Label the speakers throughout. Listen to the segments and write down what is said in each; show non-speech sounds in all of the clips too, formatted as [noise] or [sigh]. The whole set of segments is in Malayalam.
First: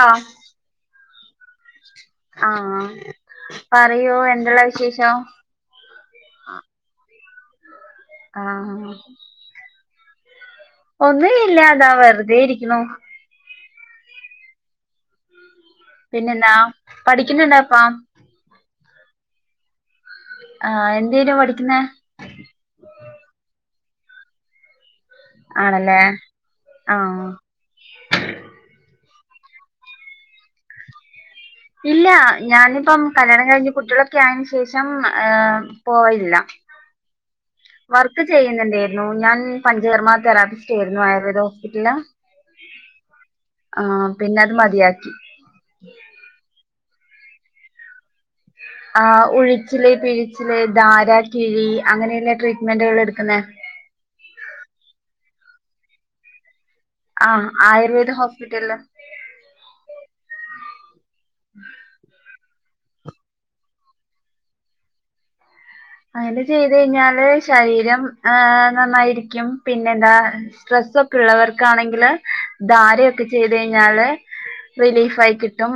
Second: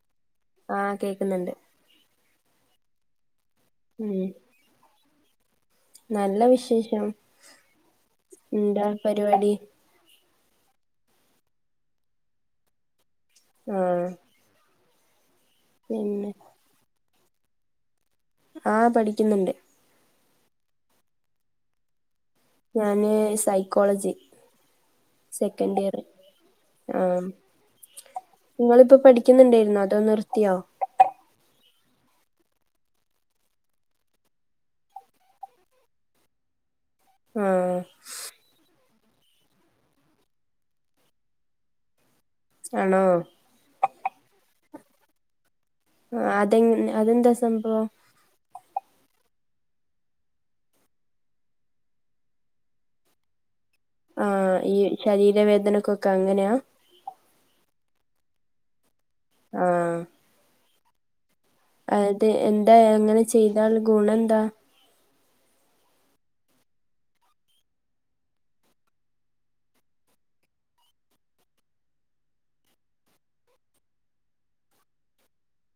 Speaker 1: ആഹ്
Speaker 2: ആഹ് കേക്ക്ന്ന്ണ്ട്
Speaker 1: ആഹ്
Speaker 2: ഉം
Speaker 1: പറയൂ എന്തുള്ള വിശേഷം
Speaker 2: നല്ല വിശേഷം എന്താ
Speaker 1: ആഹ്
Speaker 2: പരിപാടി
Speaker 1: ഒന്നുവില്ലാതാ വറ്തെ ഇരിക്ക്ണു
Speaker 2: ആഹ് പിന്നെ
Speaker 1: പിന്നെന്താ പഠിക്കിന്നിണ്ടോ ഇപ്പം
Speaker 2: ആഹ് പഠിക്കുന്നുണ്ട്
Speaker 1: ആഹ് എന്തേനു പഠിക്ക്ന്നെ
Speaker 2: ഞാന് സൈക്കോളജി സെക്കൻഡ് ഇയർ
Speaker 1: ആണല്ലേ ആഹ്
Speaker 2: ഇങ്ങളിപ്പ പഠിക്കിന്നിണ്ടായ്ര്ന്നോ അതോ നിർത്ത്യോ
Speaker 1: ഇല്ല ഞാനിപ്പം കല്യാണം കഴിഞ്ഞ് കുട്ട്യോളൊക്കെ ആയൻ ശേഷം ഏഹ് പോവല്ല
Speaker 2: ഉം
Speaker 1: ചെയ്യുന്നുണ്ടേര്ന്നു ഞാൻ പഞ്ചകർമ്മ തെറാപ്പിസ്റ്റേര്ന്നു ആയുർവേദ ഹോസ്പിറ്റല്ല
Speaker 2: ആണോ
Speaker 1: ആഹ് പിന്നെ അത് മതിയാക്കി
Speaker 2: ആ അതെ അതെന്താ സംഭവം
Speaker 1: ആഹ് ഉഴിച്ചില് പിഴിച്ചില് ധാര കിഴി അങ്ങനെള്ള ട്രീറ്റ്മെന്റാള് എട്ക്ക്ന്നെ
Speaker 2: ആഹ് ഈ ശരീരവേദനൊക്കൊക്ക അങ്ങനെയാ
Speaker 1: ആഹ് ആയുർവേദ ഹോസ്പിറ്റല്ല്
Speaker 2: ആഹ് അതെ എൻ ന്താ, അങ്ങനെ ചെയ്താൽ ഗുണന്താ?
Speaker 1: അങ്ങനെ ചെയ്ത് കഴിഞ്ഞാല് ശരീരം അഹ്‌ നന്നായിരിക്കും പിന്നെന്താ സ്ട്രെസ്സൊക്കെ ഇള്ളവർക്കാണെങ്കില് ധാരയൊക്കെ ചെയ്ത് കഴിഞ്ഞാല് റിലീഫായി കിട്ടും.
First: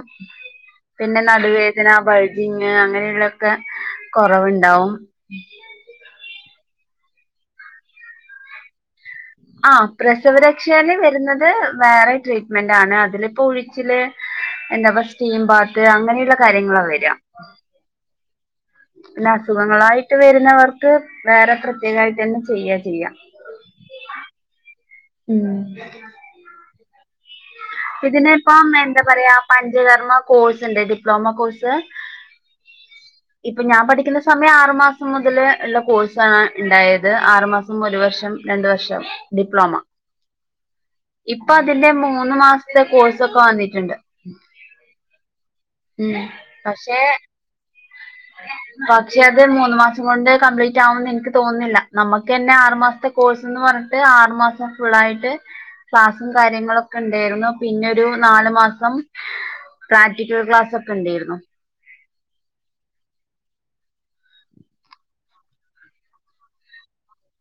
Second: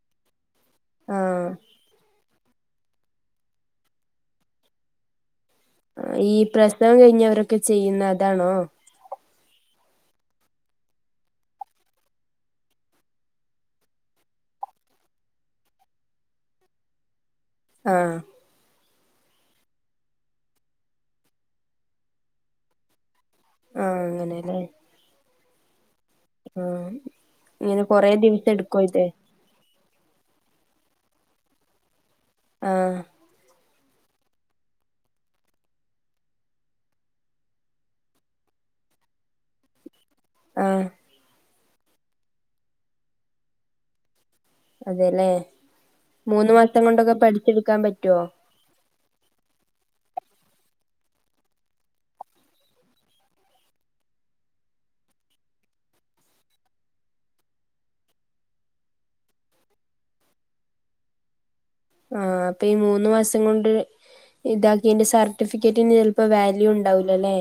Speaker 1: പിന്നെ
Speaker 2: ആഹ്
Speaker 1: നടുവേദന ബൾജിങ്ങ് അങ്ങനെയുള്ളേക്കെ കൊറവ്ണ്ടാവും
Speaker 2: ഈ പ്രസവം കഴിഞ്ഞവരൊക്കെ ചെയ്യുന്ന അതാണോ?
Speaker 1: ആഹ് പ്രസവ രക്ഷേല് വരുന്നത് വേറെ ട്രീറ്റ്മെന്റ് ആണ് അതിലിപ്പോ ഉഴിച്ചില് എന്താപ്പ സ്റ്റീം ബാത്ത് അങ്ങനെള്ള കാര്യങ്ങളാ വരാ
Speaker 2: ആഹ്
Speaker 1: പിന്നെ അസുഖങ്ങളായിട്ട് വരുന്നവർക്ക് വേറെ പ്രത്യേകായിട്ടന്നെ ചെയ്യേ ചെയ്യ
Speaker 2: ആഹ് അങ്ങനെല്ലേ
Speaker 1: ഉം.
Speaker 2: ആഹ് ഇങ്ങനെ കൊറേ ദിവസം
Speaker 1: ഇതിനിപ്പം
Speaker 2: എടുക്കോ
Speaker 1: എന്താ
Speaker 2: ഇത്
Speaker 1: പറയാ പഞ്ചകർമ്മ കോഴ്സ്ണ്ട് ഡിപ്ലോമ കോഴ്സ്
Speaker 2: ആഹ്
Speaker 1: ഇപ്പൊ ഞാൻ പഠിക്കുന്ന സമയം ആറുമാസം മുതല് ഇള്ള കോഴ്സാണ് ഇണ്ടായത് ആറു മാസ സം ഒരു വർഷം രണ്ട് വർഷം ഡിപ്ലോമ.
Speaker 2: ആഹ്
Speaker 1: ഇപ്പൊ അതിന്റെ മൂന്ന് മാസത്തെ കോഴ്സ് ഒക്കെ വന്നിട്ടുണ്ട്.
Speaker 2: അതെല്ലേ
Speaker 1: ഉം
Speaker 2: മൂന്ന് മാസം
Speaker 1: പക്ഷെ
Speaker 2: കൊണ്ടൊക്ക പഠിച്ചെടുക്കാൻ പറ്റൊ?
Speaker 1: പക്ഷെ അത് മൂന്ന് മാസം കൊണ്ട് കംപ്ലീറ്റ് ആവുംന്ന് എനിക്ക് തോന്നുന്നില്ല നമ്മക്കന്നെ ആറുമാസത്തെ കോഴ്സ്ന്ന് പറഞ്ഞിട്ട് ആറു മാസം ഫുള്ളായിട്ട് ക്ലാസും കാര്യങ്ങളൊക്കെ ഇണ്ടായിരുന്നു പിന്നെ ഒരു നാലു മാസം പ്രാക്ടിക്കൽ ക്ലാസ് ഒക്കെ ഇണ്ടേർന്നു.
Speaker 2: ആഹ് അപ്പ ഈ മൂന്ന് മാസം കൊണ്ട് ഇതാക്കിയേന്റെ സർട്ടിഫിക്കറ്റിന് ചെലപ്പോ വാല്യൂ ഉണ്ടാവൂലല്ലേ?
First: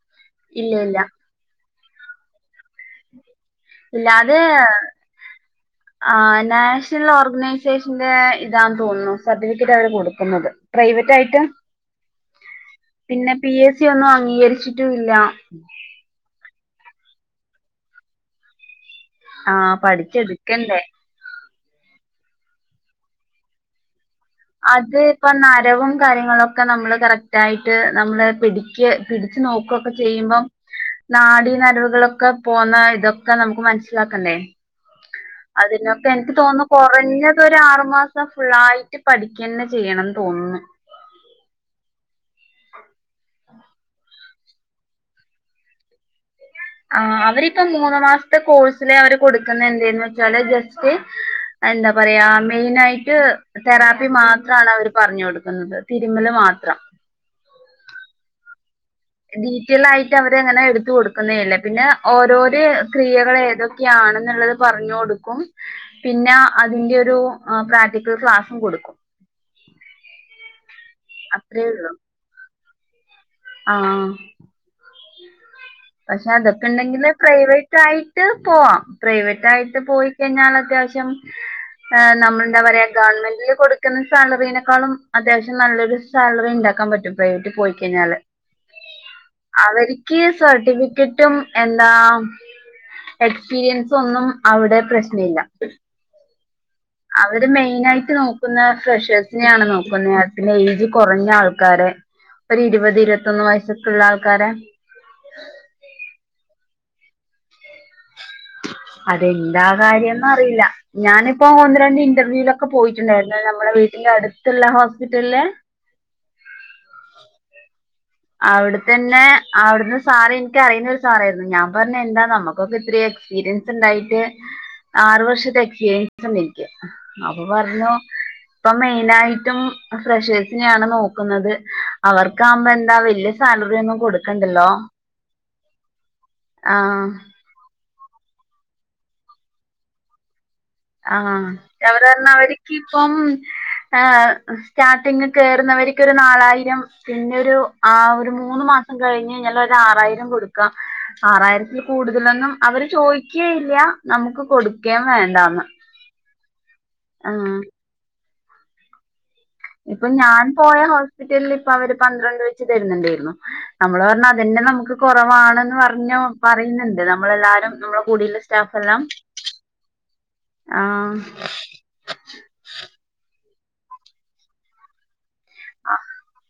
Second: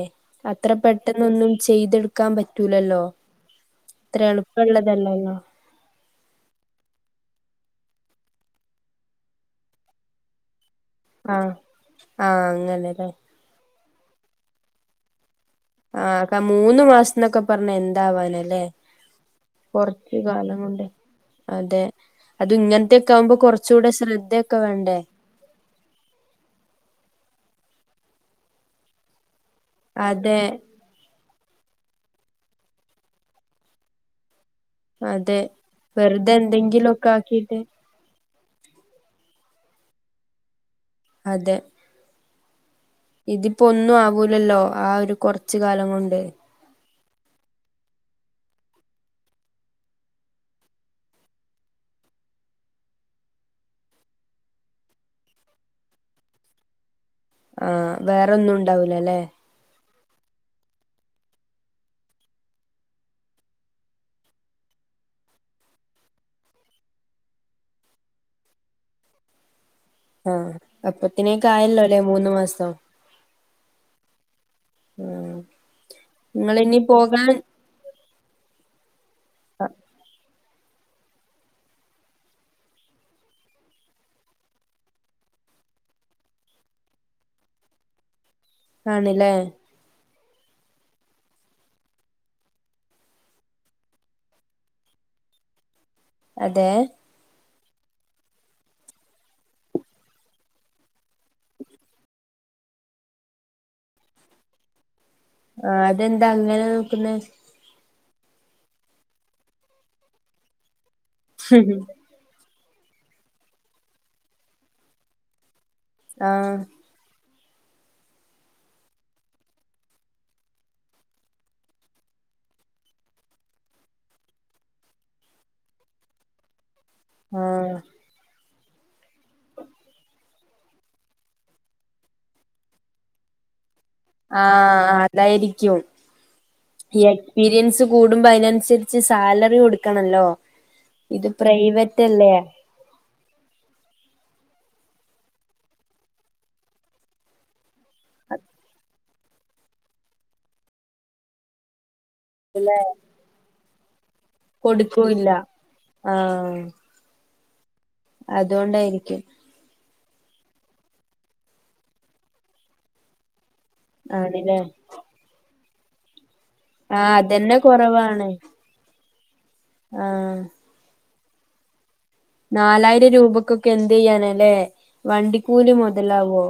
Speaker 2: അത്ര
Speaker 1: ഇല്ല ഇല്ല
Speaker 2: പെട്ടെന്നൊന്നും ചെയ്തെടുക്കാൻ പറ്റൂലല്ലോ?
Speaker 1: ഇല്ല
Speaker 2: ഇത്ര
Speaker 1: അത്
Speaker 2: എളുപ്പമുള്ളതല്ലല്ലോ
Speaker 1: ആഹ് നാഷണൽ ഓർഗനൈസേഷന്റെ ഇതാന്ന് തോന്നുന്നു സർട്ടിഫിക്കറ്റ് അവര് കൊടുക്കുന്നത് പ്രൈവ റ്റായിട്ട്
Speaker 2: ആഹ് ആഹ് അങ്ങനെല്ലേ
Speaker 1: പിന്നെ പി എസ് സി ഒന്നും അംഗീകരിച്ചിട്ടും ഇല്ല
Speaker 2: ആഹ് ആക മൂന്ന് മാസം എന്നൊക്കെ പറഞ്ഞ എന്താവാനാല്ലേ?
Speaker 1: ആ
Speaker 2: കൊറച്ച് കാലം
Speaker 1: പഠിച്ചെടുക്കണ്ടേ
Speaker 2: കൊണ്ടേ അതെ അത് ഇങ്ങനത്തേക്ക ആവുമ്പോ കൊറച്ചൂടെ ശ്രദ്ധേ
Speaker 1: അത് ഇപ്പൊന്ന് അരവും കാര്യങ്ങളൊക്കെ നമ്മള് കറക്റ്റായിട്ട് നമ്മള് പിടിക് പിടിച്ച് നോക് ക്കുവക്കേ
Speaker 2: അതെ
Speaker 1: ചെയ്യുമ്പം നാഡി നരമ്പുകളൊക്ക പോന്ന ഇതൊക്കെ നമുക്ക് മനസ്സിലാക്കണ്ടേ
Speaker 2: അതെ
Speaker 1: അതിനൊക്കെ
Speaker 2: വെറുതെ
Speaker 1: എനിക്ക് തോന്നുന്നു
Speaker 2: എന്തെങ്കിലുമൊക്കെ
Speaker 1: കൊറഞ്ഞത് ഒരു
Speaker 2: ആക്കിട്ട്
Speaker 1: ആറുമാസ് ത്ത ഫുള്ളായിട്ട് പഠിക്കന്നെ ചെയ്യണംന്ന് തോന്നുന്നു
Speaker 2: അതെ. ഇതിപ്പോ ഒന്നും ആവൂലല്ലോ ആ ഒരു കൊറച്ച് കാലം കൊണ്ട്.
Speaker 1: ആഹ് അവരിപ്പ മൂന്ന് മാസത്തെ കോഴ്സില് അവര് കൊടുക്കുന്ന എന്തേന്ന് വെച്ചാല് ജസ്റ്റ് എന്താ പറയാ മെയിനായിട്ട് തെറാപ്പി മാത്രാണ് അവര് പറഞ്ഞു കൊടുക്കുന്നത് തിരുമല് മാത്രം
Speaker 2: ആഹ് വേറൊന്നും ഉണ്ടാവൂലല്ലേ
Speaker 1: ഡീറ്റൈൽ ആയിട്ട് അവരങ്ങനെ എടുത്ത കൊടുക്കുന്നേ അല്ലേ പിന്നെ ഓരോര ക്രിയകൾ ഏതൊ ക്കെയാണെന്നുള്ളത് പറഞ്ഞു കൊടുക്കും പിന്നെ അതിന്റെ ഒരു ആഹ് പ്രാക്ടിക്കൽ ക്ലാസും കൊടുക്കും
Speaker 2: ആഹ് അപ്പൊത്തിനേക്കു
Speaker 1: അത്രേ
Speaker 2: ആയല്ലോ
Speaker 1: ഉള്ളൂ
Speaker 2: ല്ലേ മൂന്ന് മാസം
Speaker 1: ആഹ്
Speaker 2: ഉം ഹ്
Speaker 1: പക്ഷെ അതൊക്കെ ണ്ടെങ്കിലെ പ്രൈവ റ്റായിട്ട് പോവാം. പ്രൈവറ്റായിട്ട് പോയി കഴിഞ്ഞാൽ അത്യാവശ്യം ആഹ് നമ്മളെന്താ പറയാ ഗവൺമെന്റിൽ കൊടുക്കുന്ന സാലറിനെക്കാളും അത്യാവശ്യം നല്ലൊരു സാലറി ഇണ്ടാക്കാൻ പറ്റും. പ്രൈവറ്റിൽ പോയി കഴിഞ്ഞാല്.
Speaker 2: ആണ് ല്ലേ
Speaker 1: അവര്ക്കി സർട്ടിഫിക്കറ്റും എന്താ എക്സ്പീരിയൻസ് ഒന്നും അവിടെ പ്രശ്നില്ല.
Speaker 2: അതെ
Speaker 1: അവര് മെയിൻ ആയിട്ട് നോക്കുന്നത് ഫ്രഷേഴ്സിനെയാണ് നോക്കുന്നത്ത്. പിന്നെ ഏയ്ജ് കൊറഞ്ഞ ആൾക്കാരെ ഒരു ഇരുപത് ഇരുവത്തൊന്ന് വയസ്സക്കുള്ള ആൾക്കാരെ
Speaker 2: ആഹ് അതെന്താ അങ്ങനെ നോക്കുന്നെ
Speaker 1: അതെന്താ കാര്യംന്ന് അറിയില്ല. ഞാനിപ്പോ ഒന്ന് രണ്ട് ഇൻ ന്റർവ്യൂലൊക്കെ പോയിട്ടുണ്ടായിരുന്നു. നമ്മുടെ വീട്ടിന്റെ അടുത്തുള്ള ഹോസ്പിറ്റലിലെ
Speaker 2: ആഹ്
Speaker 1: അവിടെത്തന്നെ അവിടുന്ന് സാറ് എനിക്ക് അറിയുന്നൊരു സാറായിരുന്നു ഞാൻ പറഞ്ഞ് എന്താ നമ്മുക്കൊക്കെ ഇത്തിരി എക്സ്പീരിയൻസ് സ്ൻ്റായിട്ട് ആറു വർഷത്തെ എക്സ്പീരിയൻസുണ്ടെനിക്ക് അപ്പൊ
Speaker 2: ആഹ്
Speaker 1: പറഞ്ഞു ഇപ്പൊ മെയിനായിട്ടും ഫ്രഷേഴ്സിനെയാണ് നോക്കുന്നത് അവർക്കവുമ്പോ എ ന്താച്ച വല്ല്യ സാലറി ഒന്നും കൊടുക്ക
Speaker 2: ആഹ് അതായിരിക്കും
Speaker 1: ആഹ്
Speaker 2: യീഎക് സ്പീരിയൻസ് കൂടുമ്പോ അതിനനുസരിച്ച് സാലറി കൊടുക്കണല്ലോ. ഇത്
Speaker 1: ആഹ് എവട
Speaker 2: പ്രൈവറ്റ്
Speaker 1: ഇളെ
Speaker 2: അല്ലേ
Speaker 1: അവർക്ക് പ്പം ആഹ് സ്റ്റാർട്ടിങ് കേറുന്നവർക്ക് ഒരു നാലായിരം പിന്നെ ഒരു ആഹ് ഒരു മൂന്ന് മാസം കഴിഞ്ഞഴിഞ്ഞാൽ ഒര് ആറായിരം കൊടുക്കാം. ആറായിരത്തിൽ കൂടുതലൊന്നും അവര് ചോയ്ക്കേ ല്യ നമുക്ക്
Speaker 2: കൊടുക്കൂ
Speaker 1: കൊടുക്കുകയും
Speaker 2: ല്ല
Speaker 1: വേണ്ടാന്ന്
Speaker 2: ആഹ്
Speaker 1: ആഹ്
Speaker 2: അതോണ്ടായിരിക്കും.
Speaker 1: ഇപ്പം ഞാൻ പോയ ഹോസ്പിറ്റലില് ഇപ്പൊ അവര് പന്ത്രണ്ട് വെച്ച് തരുന്നുണ്ടായിരുന്നു. നമ്മള് പറഞ്ഞ്
Speaker 2: ആണ്ല്ലേ
Speaker 1: അതെന്നെ നമുക്ക് കൊറവാണെന്ന് പറഞ്ഞു. പറയുന്നുണ്ട്.
Speaker 2: ആഹ് അതന്നെ
Speaker 1: നമ്മളെല്ലാരും നമ്മളെ
Speaker 2: കൊറവാണ്
Speaker 1: കൂടിള്ള സ്റ്റാഫ് എല്ലാം
Speaker 2: ആഹ്
Speaker 1: ആഹ്
Speaker 2: നാലായിരം രൂപക്കൊക്കെ എന്ത യ്യാനാലേ വണ്ടിക്കൂലി മൊതലാവോ?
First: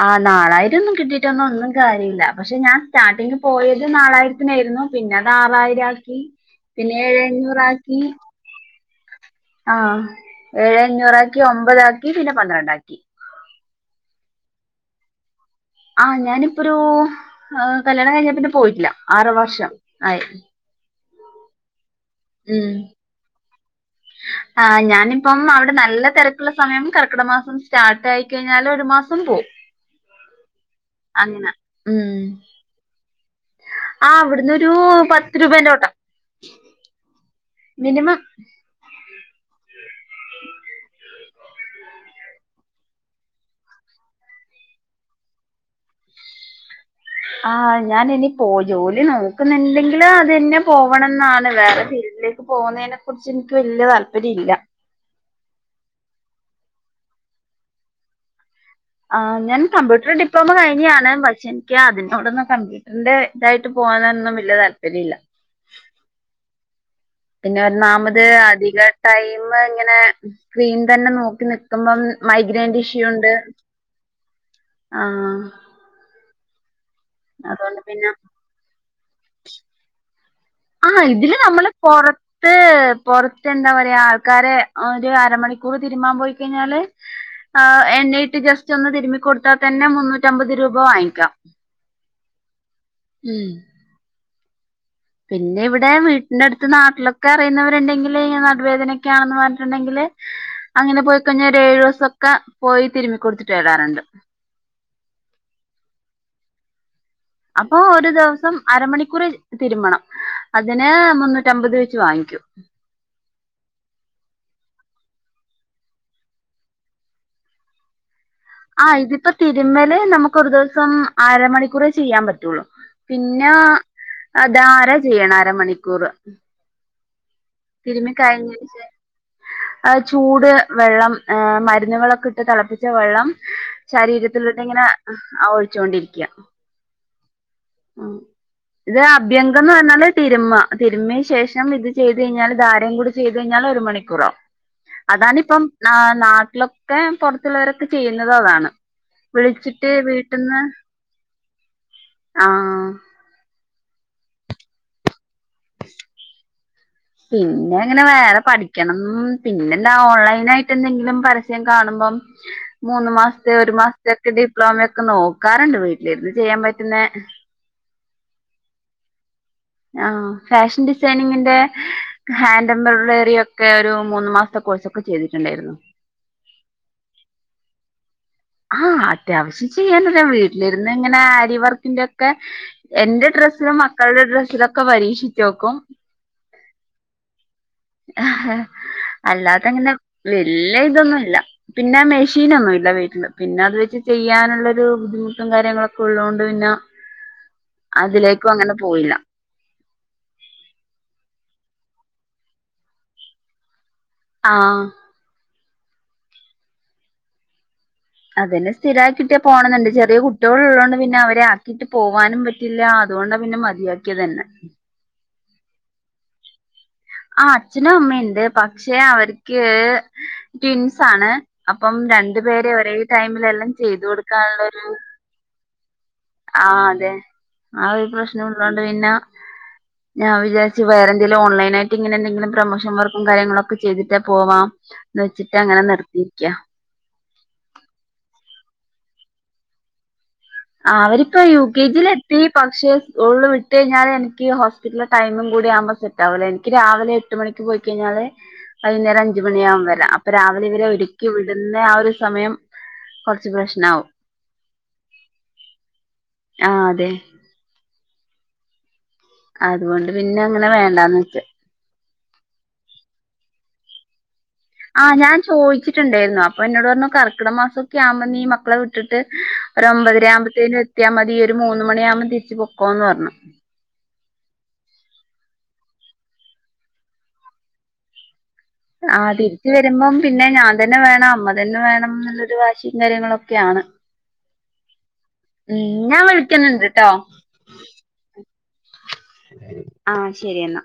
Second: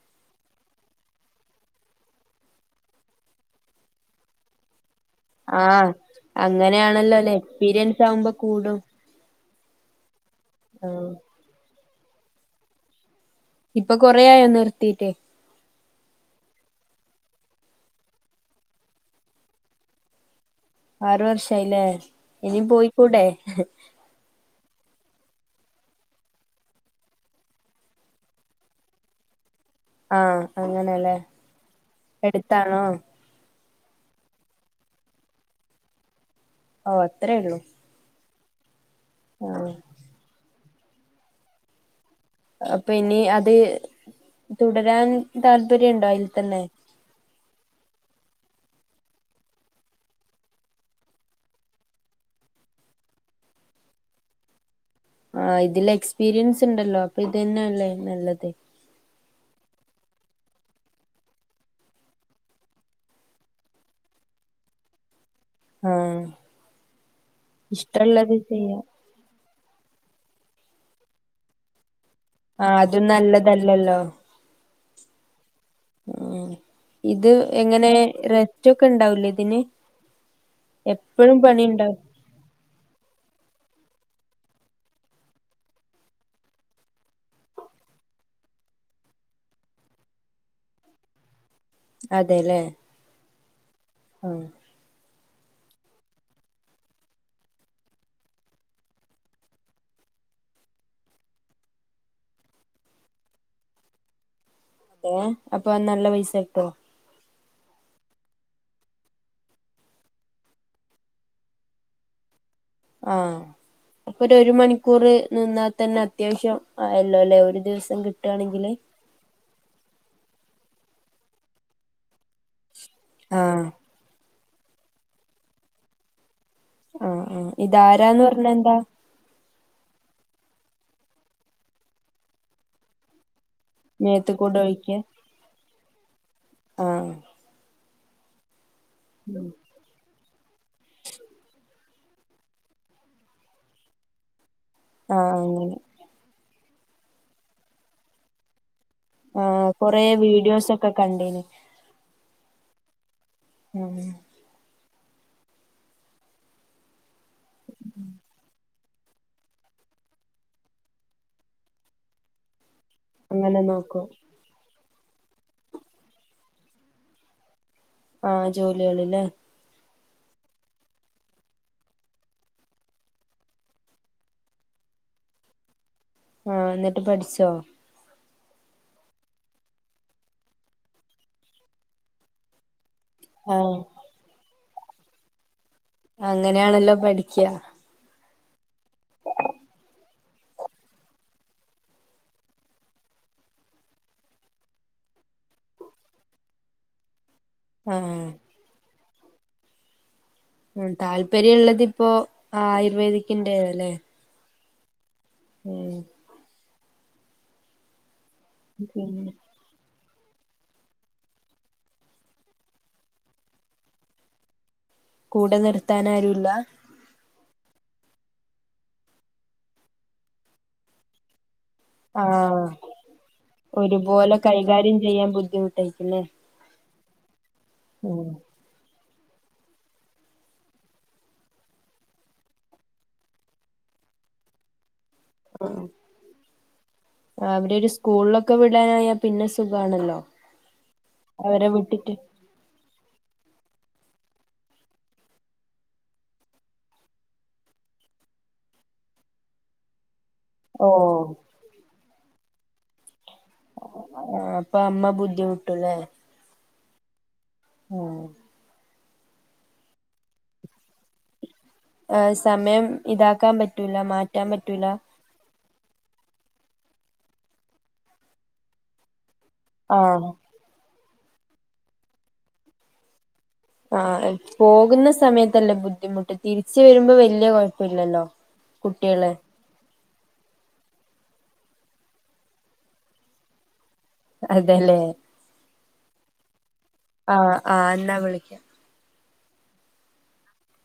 Speaker 1: ആഹ് നാലായിരൊന്നും കിട്ടിട്ടൊന്നും ഒന്നും കാര്യല്ല. പക്ഷെ ഞാൻ സ്റ്റാർട്ടിംഗ് പോയത് നാലായിരത്തിനായിരുന്നു പിന്നെ
Speaker 2: ആഹ്
Speaker 1: ആറായിരാക്കി പിന്നെ ഏഴേ
Speaker 2: അങ്ങനെയാണല്ലോല്ലേ
Speaker 1: അഞ്ഞൂറാക്കി.
Speaker 2: എക്സ്പീരിയൻസ് ആവുമ്പോ കൂടും
Speaker 1: ആഹ് ഏഴേ
Speaker 2: ആഹ്
Speaker 1: അഞ്ഞൂറാക്കി ഒമ്പതാക്കി പിന്നെ പന്ത്രണ്ട് ആക്കി
Speaker 2: ഇപ്പൊ കൊറെ ആയോ നിർത്തിട്ട്
Speaker 1: ആഹ് ഞാനിപ്പൊ ഒരു എഹ് കല്യാണം കഴിഞ്ഞേ പിന്നെ പോയിട്ടില്ല ആറ് വർഷം ആയി
Speaker 2: ആറു വർഷായില്ലേ ഇനീം പോയി കൂടെ
Speaker 1: ആഹ് ഞാനിപ്പം അവടെ നല്ല തെരക്കുള്ള സമയം കർക്കട മാസം സ്റ്റാർട്ട് ആയിക്കഴിഞ്ഞാല് ഒരു മാസം പോവും.
Speaker 2: ആഹ് അങ്ങനെല്ലേ
Speaker 1: അങ്ങനെ
Speaker 2: എടുത്താണോ?
Speaker 1: ആഹ് ഇവിടന്നൊരു പത്ത് രൂപേൻ്റെ ഓട്ടം
Speaker 2: ഓ അത്രേ ഉള്ളൂ
Speaker 1: മിനിമം
Speaker 2: ആഹ് അപ്പ ഇനിഅത് തുടരാൻ താല്പര്യണ്ടോ അയിൽതന്നെ
Speaker 1: ആഹ് ഞാനിനിപോ ജോലി- നോക്കുന്നില്ലെങ്കില്അതന്നെ- പോവണംന്നാണ് വേറെവില്- പോകുന്നയിനെ കുറിച്ച്ഇനിക്ക് വല്ല്യതാല്പര്യംഇല്ല.
Speaker 2: ആഹ് ഇതില്എക്സ്പീരിയൻസ്ണ്ടല്ലോ, അപ്പോ ഇത് ന്നെല്ലേനല്ലത്.
Speaker 1: ആഹ്ഞാൻകമ്പ്യൂട്ടർഡി്പ്ലോമ കഴിഞ്ഞാണ്പഷേ, ഇനിക്ക്അതിനോടൊന്ന- കമ്പ്യൂട്ടറിന്റെതായിട്ട്- പോകാനൊന്നുംവലിയതാല്പര്യല്ല്യ.
Speaker 2: ആഹ്.
Speaker 1: പിന്നൊന്നാമത്
Speaker 2: ഇഷ്ടള്ളത് ചെയ്യാം
Speaker 1: അധികടൈം ഇങ്ങനെസ്ക്രീൻതന്നെനോക്കിന-
Speaker 2: ആഹ്
Speaker 1: നക്കുമ്പംമൈഗ്രന്റെ
Speaker 2: അതും
Speaker 1: ഇഷ്യൂണ്ട്.
Speaker 2: നല്ലതല്ലല്ലോ
Speaker 1: ആഹ്..
Speaker 2: ഉം
Speaker 1: അതുകൊണ്ട്
Speaker 2: ഇത്എങ്ങനെ?
Speaker 1: പിന്നെ
Speaker 2: റെസ്റ്റോക്കെ ഇണ്ടാവൂലതിന്.
Speaker 1: ആഹ് ഇതില്നമ്മള്പൊറ- ത്ത്പൊറത്ത് എന്താപറയാ, ആൾക്കാരെ ഒരുഅരമണിക്കൂർ- തിരുമാൻപോയികഴിഞ്ഞാല്- ആഹ് എണ്ണീട്ട്- ജസ്റ്റോന്ന്തിരുമ്മികൊടുത്താ- തന്നെ മുന്നൂറ്റഅമ്പത് രൂപ വാങ്ങിക്കാ.
Speaker 2: അതെല്ലേ.
Speaker 1: ഉം.
Speaker 2: ആഹാ.
Speaker 1: പിന്നെവിടെ വീട്ടിന്റെടുത്ത്- നാട്ടിലൊക്കെ- അറിയുന്നവരുണ്ടെങ്കില് നടുവേദനക്കൊണെന്ന് പറഞ്ഞിട്ടുണ്ടെങ്കില് അങ്ങനെപോയിക്കഴഞ്ഞ- ഒരെഴുസൊക്കെ- പോയിതിരുമികൊടുത്തിട്ട് വരാറുണ്ട്.
Speaker 2: അഹ് അപ്പോ നല്ലപൈസകിട്ടോ.
Speaker 1: അപ്പോ ഒരുദിവസം അരമണിക്കൂർ തിരുമണം. അതിന് മുന്നൂറ്റമ്പത് വെച്ച് വാങ്ങിക്കും.
Speaker 2: ആഹ്. അപ്പോ രോരുമണിക്കൂർ നിന്നതന്നെ- അത്യാവശ്യംആയല്ലോല്ലെ? ഒരു ദിവസംകിട്ടെണെങ്കില്-
Speaker 1: ആഹ്, ഇതിപ്പോതിരുമല്നമുക്കൊരു- ദിവസംഅരമണിക്കൂറേചെയ്യാൻ പറ്റുള്ളൂ.
Speaker 2: ആഹ്
Speaker 1: പിന്നെഹ് അധാരചെയ്യണംഅര മണിക്കൂറ്.
Speaker 2: ആഹ്, ആഹ്, ഈ ധാരാന്ന്പറഞ്ഞ എന്താ?
Speaker 1: ആയ്ചൂട് വെള്ളം ഏഹ്, മരുന്നുകളൊക്കെട്ട് തെളപ്പിച്ച വെള്ളം-
Speaker 2: മേത്ത് കൂടെ
Speaker 1: ശരീരത്തില്ട്ട്ങ്ങനെ-
Speaker 2: ഒഴിക്ക
Speaker 1: ഒഴിചോണ്ടിരിക്കയ.
Speaker 2: ആഹ്.
Speaker 1: ആഹ് ഇയഅഭ്യങ്കംന്ന്പറഞ്ഞാല്. തിരുമ തിരുമയന്ശേഷംഇത്- ചെയ്തെഴിഞ്ഞാധാരയുംകൂടി- ചെയ്തെഴിഞ്ഞാ ഒരുമണിക്കൂറാകും.
Speaker 2: ആഹ് അങ്ങനെ
Speaker 1: അതാണിപ്പംനാട്ടിലൊക്കെ- പൊറത്തുള്ളവരൊക്കെചെയ്യുന്നത് താണ്. വിളിച്ചിട്ട് വീട്ടിൽന്ന്-
Speaker 2: കണ്ടേനി.
Speaker 1: ആഹ്.
Speaker 2: ആഹ്.
Speaker 1: [inaudible] പിന്നെങ്ങനെ വേറെപഠിക്കണം, പിന്നെന്താ? ഓൺലൈനായിട്ട്ന്തെങ്കിലുംപരസ്യംകാണുമ്പം-
Speaker 2: [inaudible]
Speaker 1: മൂന്ന്മാസത്തെ
Speaker 2: അങ്ങനെ നോക്കും
Speaker 1: ഒരുമാസത്തൊക്കെ- ഡിപ്ലോമഒക്കെനോക്കാറുണ്ട്. വീട്ടിലിരുന്ന്ചെയ്യാൻ പറ്റുന്നെ.
Speaker 2: ആഹ് ജോലിയെള്ല്ലേ.
Speaker 1: ആഹ്ഫാഷൻഡിസൈനിങ്ങിന്റെ. ഹാൻഡ് എംബ്രോയ്ഡറിഒക്കേരു- മൂന്ന്മാസത്തെ കോഴ്സൊക്കെ- ചെയ്തിട്ടുണ്ടായിരുന്നു.
Speaker 2: ആഹ് ഇന്നിട്ട്പഠിച്ചോ?
Speaker 1: ആഹ്, അത്യാവശ്യംചെയ്യാനറിയാ വീട്ടിലിരുന്ന്- ങ്ങനെആരിവർക്കിന്റോക്കെഎന്റെ-
Speaker 2: ആഹ്
Speaker 1: ഡ്രസ്സിലും മക്കളുടെ ഡ്രസ്സിലൊക്കെ പരീക്ഷിച്ച്നോക്കും.
Speaker 2: അങ്ങനെയാണല്ലോപഠിക്ക.
Speaker 1: അല്ലാത്തങ്ങനെവല്ല്യതൊന്നുല്ല. പിന്നെ മെഷീനൊന്നുല്ലവീട്ടില്. പിന്നെ അത് വെച്ച് ചെയ്യാനുള്ളൊരു ബുദ്ധിമുട്ടും കാര്യങ്ങളൊക്കെ ഉള്ളതുകൊണ്ട്, പിന്നെ-
Speaker 2: ആഹ്
Speaker 1: അതിലേക്കും അങ്ങനെ പോയില്ല.
Speaker 2: ഉം ട്ടാല്പര്യം ഉള്ളതിപ്പോ ആയുർവേദിക്കിന്റെണ്ല്ലെ
Speaker 1: ആഹ്
Speaker 2: ഉം
Speaker 1: അതെന്നെ
Speaker 2: പിന്നെ
Speaker 1: സ്ഥിരായിക്കിട്ടിയാ പോണന്ന്ണ്ട് ചെറിയ കു ട്ട്യാളുള്ളോണ്ട് പിന്നെ അവരെ ആക്കിയിട്ട് പോവാനും പറ്റില്ല അതുകൊണ്ടാ പിന്നെ മതിയാക്കിയതന്നെ
Speaker 2: കൂടെ നിർത്താനാരൂല്ലാ?
Speaker 1: ആഹ് അച്ഛനും അമ്മയുണ്ട് പക്ഷെ അവർക്ക് ട്വിൻസാണ് അപ്പം രണ്ടു
Speaker 2: ആഹ്
Speaker 1: പേരെ ഒരേ ടൈമിലെല്ലാം ചെയ്തു കൊടുക്കാനുള്ളരു
Speaker 2: യ്യാൻ ബുദ്ധിമുട്ടായിക്കുല്ലേ
Speaker 1: ആഹ് അതെ ആ ഒരു
Speaker 2: ഉം
Speaker 1: പ്രശ്നം ഉള്ളോണ്ട് പിന്നെ ഞാൻ വിചാരിച്ച് വേറെന്തങ്കിലു ഓൺലൈൻ ആയിട്ട് ഇങ്ങനെന്തെങ്കിലും പ്രൊമോഷൻ വർക്കു കാര്യങ്ങളൊക്കെ ചെയ്തിട്ട് പോവാം ന്ന് വെച്ചിട്ട് അങ്ങനെ നിർത്തിയിരിക്ക
Speaker 2: ആഹ് അവരെരു സ്കൂള്ളൊക്കെ വിടാനായാ പിന്നെ സുഖാണല്ലോ
Speaker 1: ആഹ് അവരിപ്പ യു
Speaker 2: അവരെ
Speaker 1: കെ ജി ലെ
Speaker 2: വിട്ടിട്ട്
Speaker 1: ഈ പക്ഷേ സ്കൂള്ള് വിട്ട് കഴിഞ്ഞാല് എനിക്ക് ഹോസ്പിറ്റലിലെ ടൈമും കൂടി ആവുമ്പോ സെറ്റ് ആവൂല എനിക്ക് രാവിലെ ട്ട് മണിക്ക് പോയി കഴിഞ്ഞാല് വൈകുന്നേരം അഞ്ച് മണി ആകും വരാ അ പ്പൊ രാവിലെ ഇവരെ ഒരുക്കി
Speaker 2: ഓഹ്
Speaker 1: വിടുന്ന ആ ഒരു സമയം കുറച്ച് പ്രശ്നാവു
Speaker 2: ആഹ് അപ്പൊ അമ്മ ബുദ്ധിമുട്ടുല്ലേ
Speaker 1: ആഹ് അതെ
Speaker 2: ഉം
Speaker 1: അതുകൊണ്ട് പിന്നെങ്ങനെ വേണ്ടാന്ന് വച്ചു
Speaker 2: ഏഹ് സമയം ഇതാക്കാൻ പറ്റൂല മാറ്റാൻ പറ്റൂല
Speaker 1: ആഹ് ഞാൻ ചോദിച്ചിട്ട്ണ്ടായിരുന്നു അപ്പൊ എന്നോട് പറഞ്ഞു കർക്കിട മാസൊക്കെ ആവുമ്പന്നീ മക്കളെ വിട്ടിട്ട്
Speaker 2: ആഹ്
Speaker 1: ഒരൊമ്പതരാകുമ്പത്തേനു എത്തിയാ മതീ ഒരു മൂന്ന് മണിയാവുമ്പോ തിരിച്ചു പൊക്കോന്ന് പറഞ്ഞു
Speaker 2: ആഹ് പോകുന്ന സമയത്തല്ലേ ബുദ്ധിമുട്ട് തിരിച്ച് വരുമ്പോ വല്യ കൊഴപ്പല്ലല്ലോ കുട്ടികള്
Speaker 1: ആതി രിച്ചു വരുമ്പം പിന്നെ ഞാൻ തന്നെ വേണം അമ്മ തന്നെ വേണന്നുള്ളൊരു വാശിയും കാര്യങ്ങളൊക്കെയാണ്
Speaker 2: അതെല്ലേ
Speaker 1: ഉം ഞാൻ വിളിക്കുന്നുണ്ട്ട്ടോ
Speaker 2: ആ ആ ന്നാ വിളിക്കാ
Speaker 1: ആഹ് ശരി എന്നാ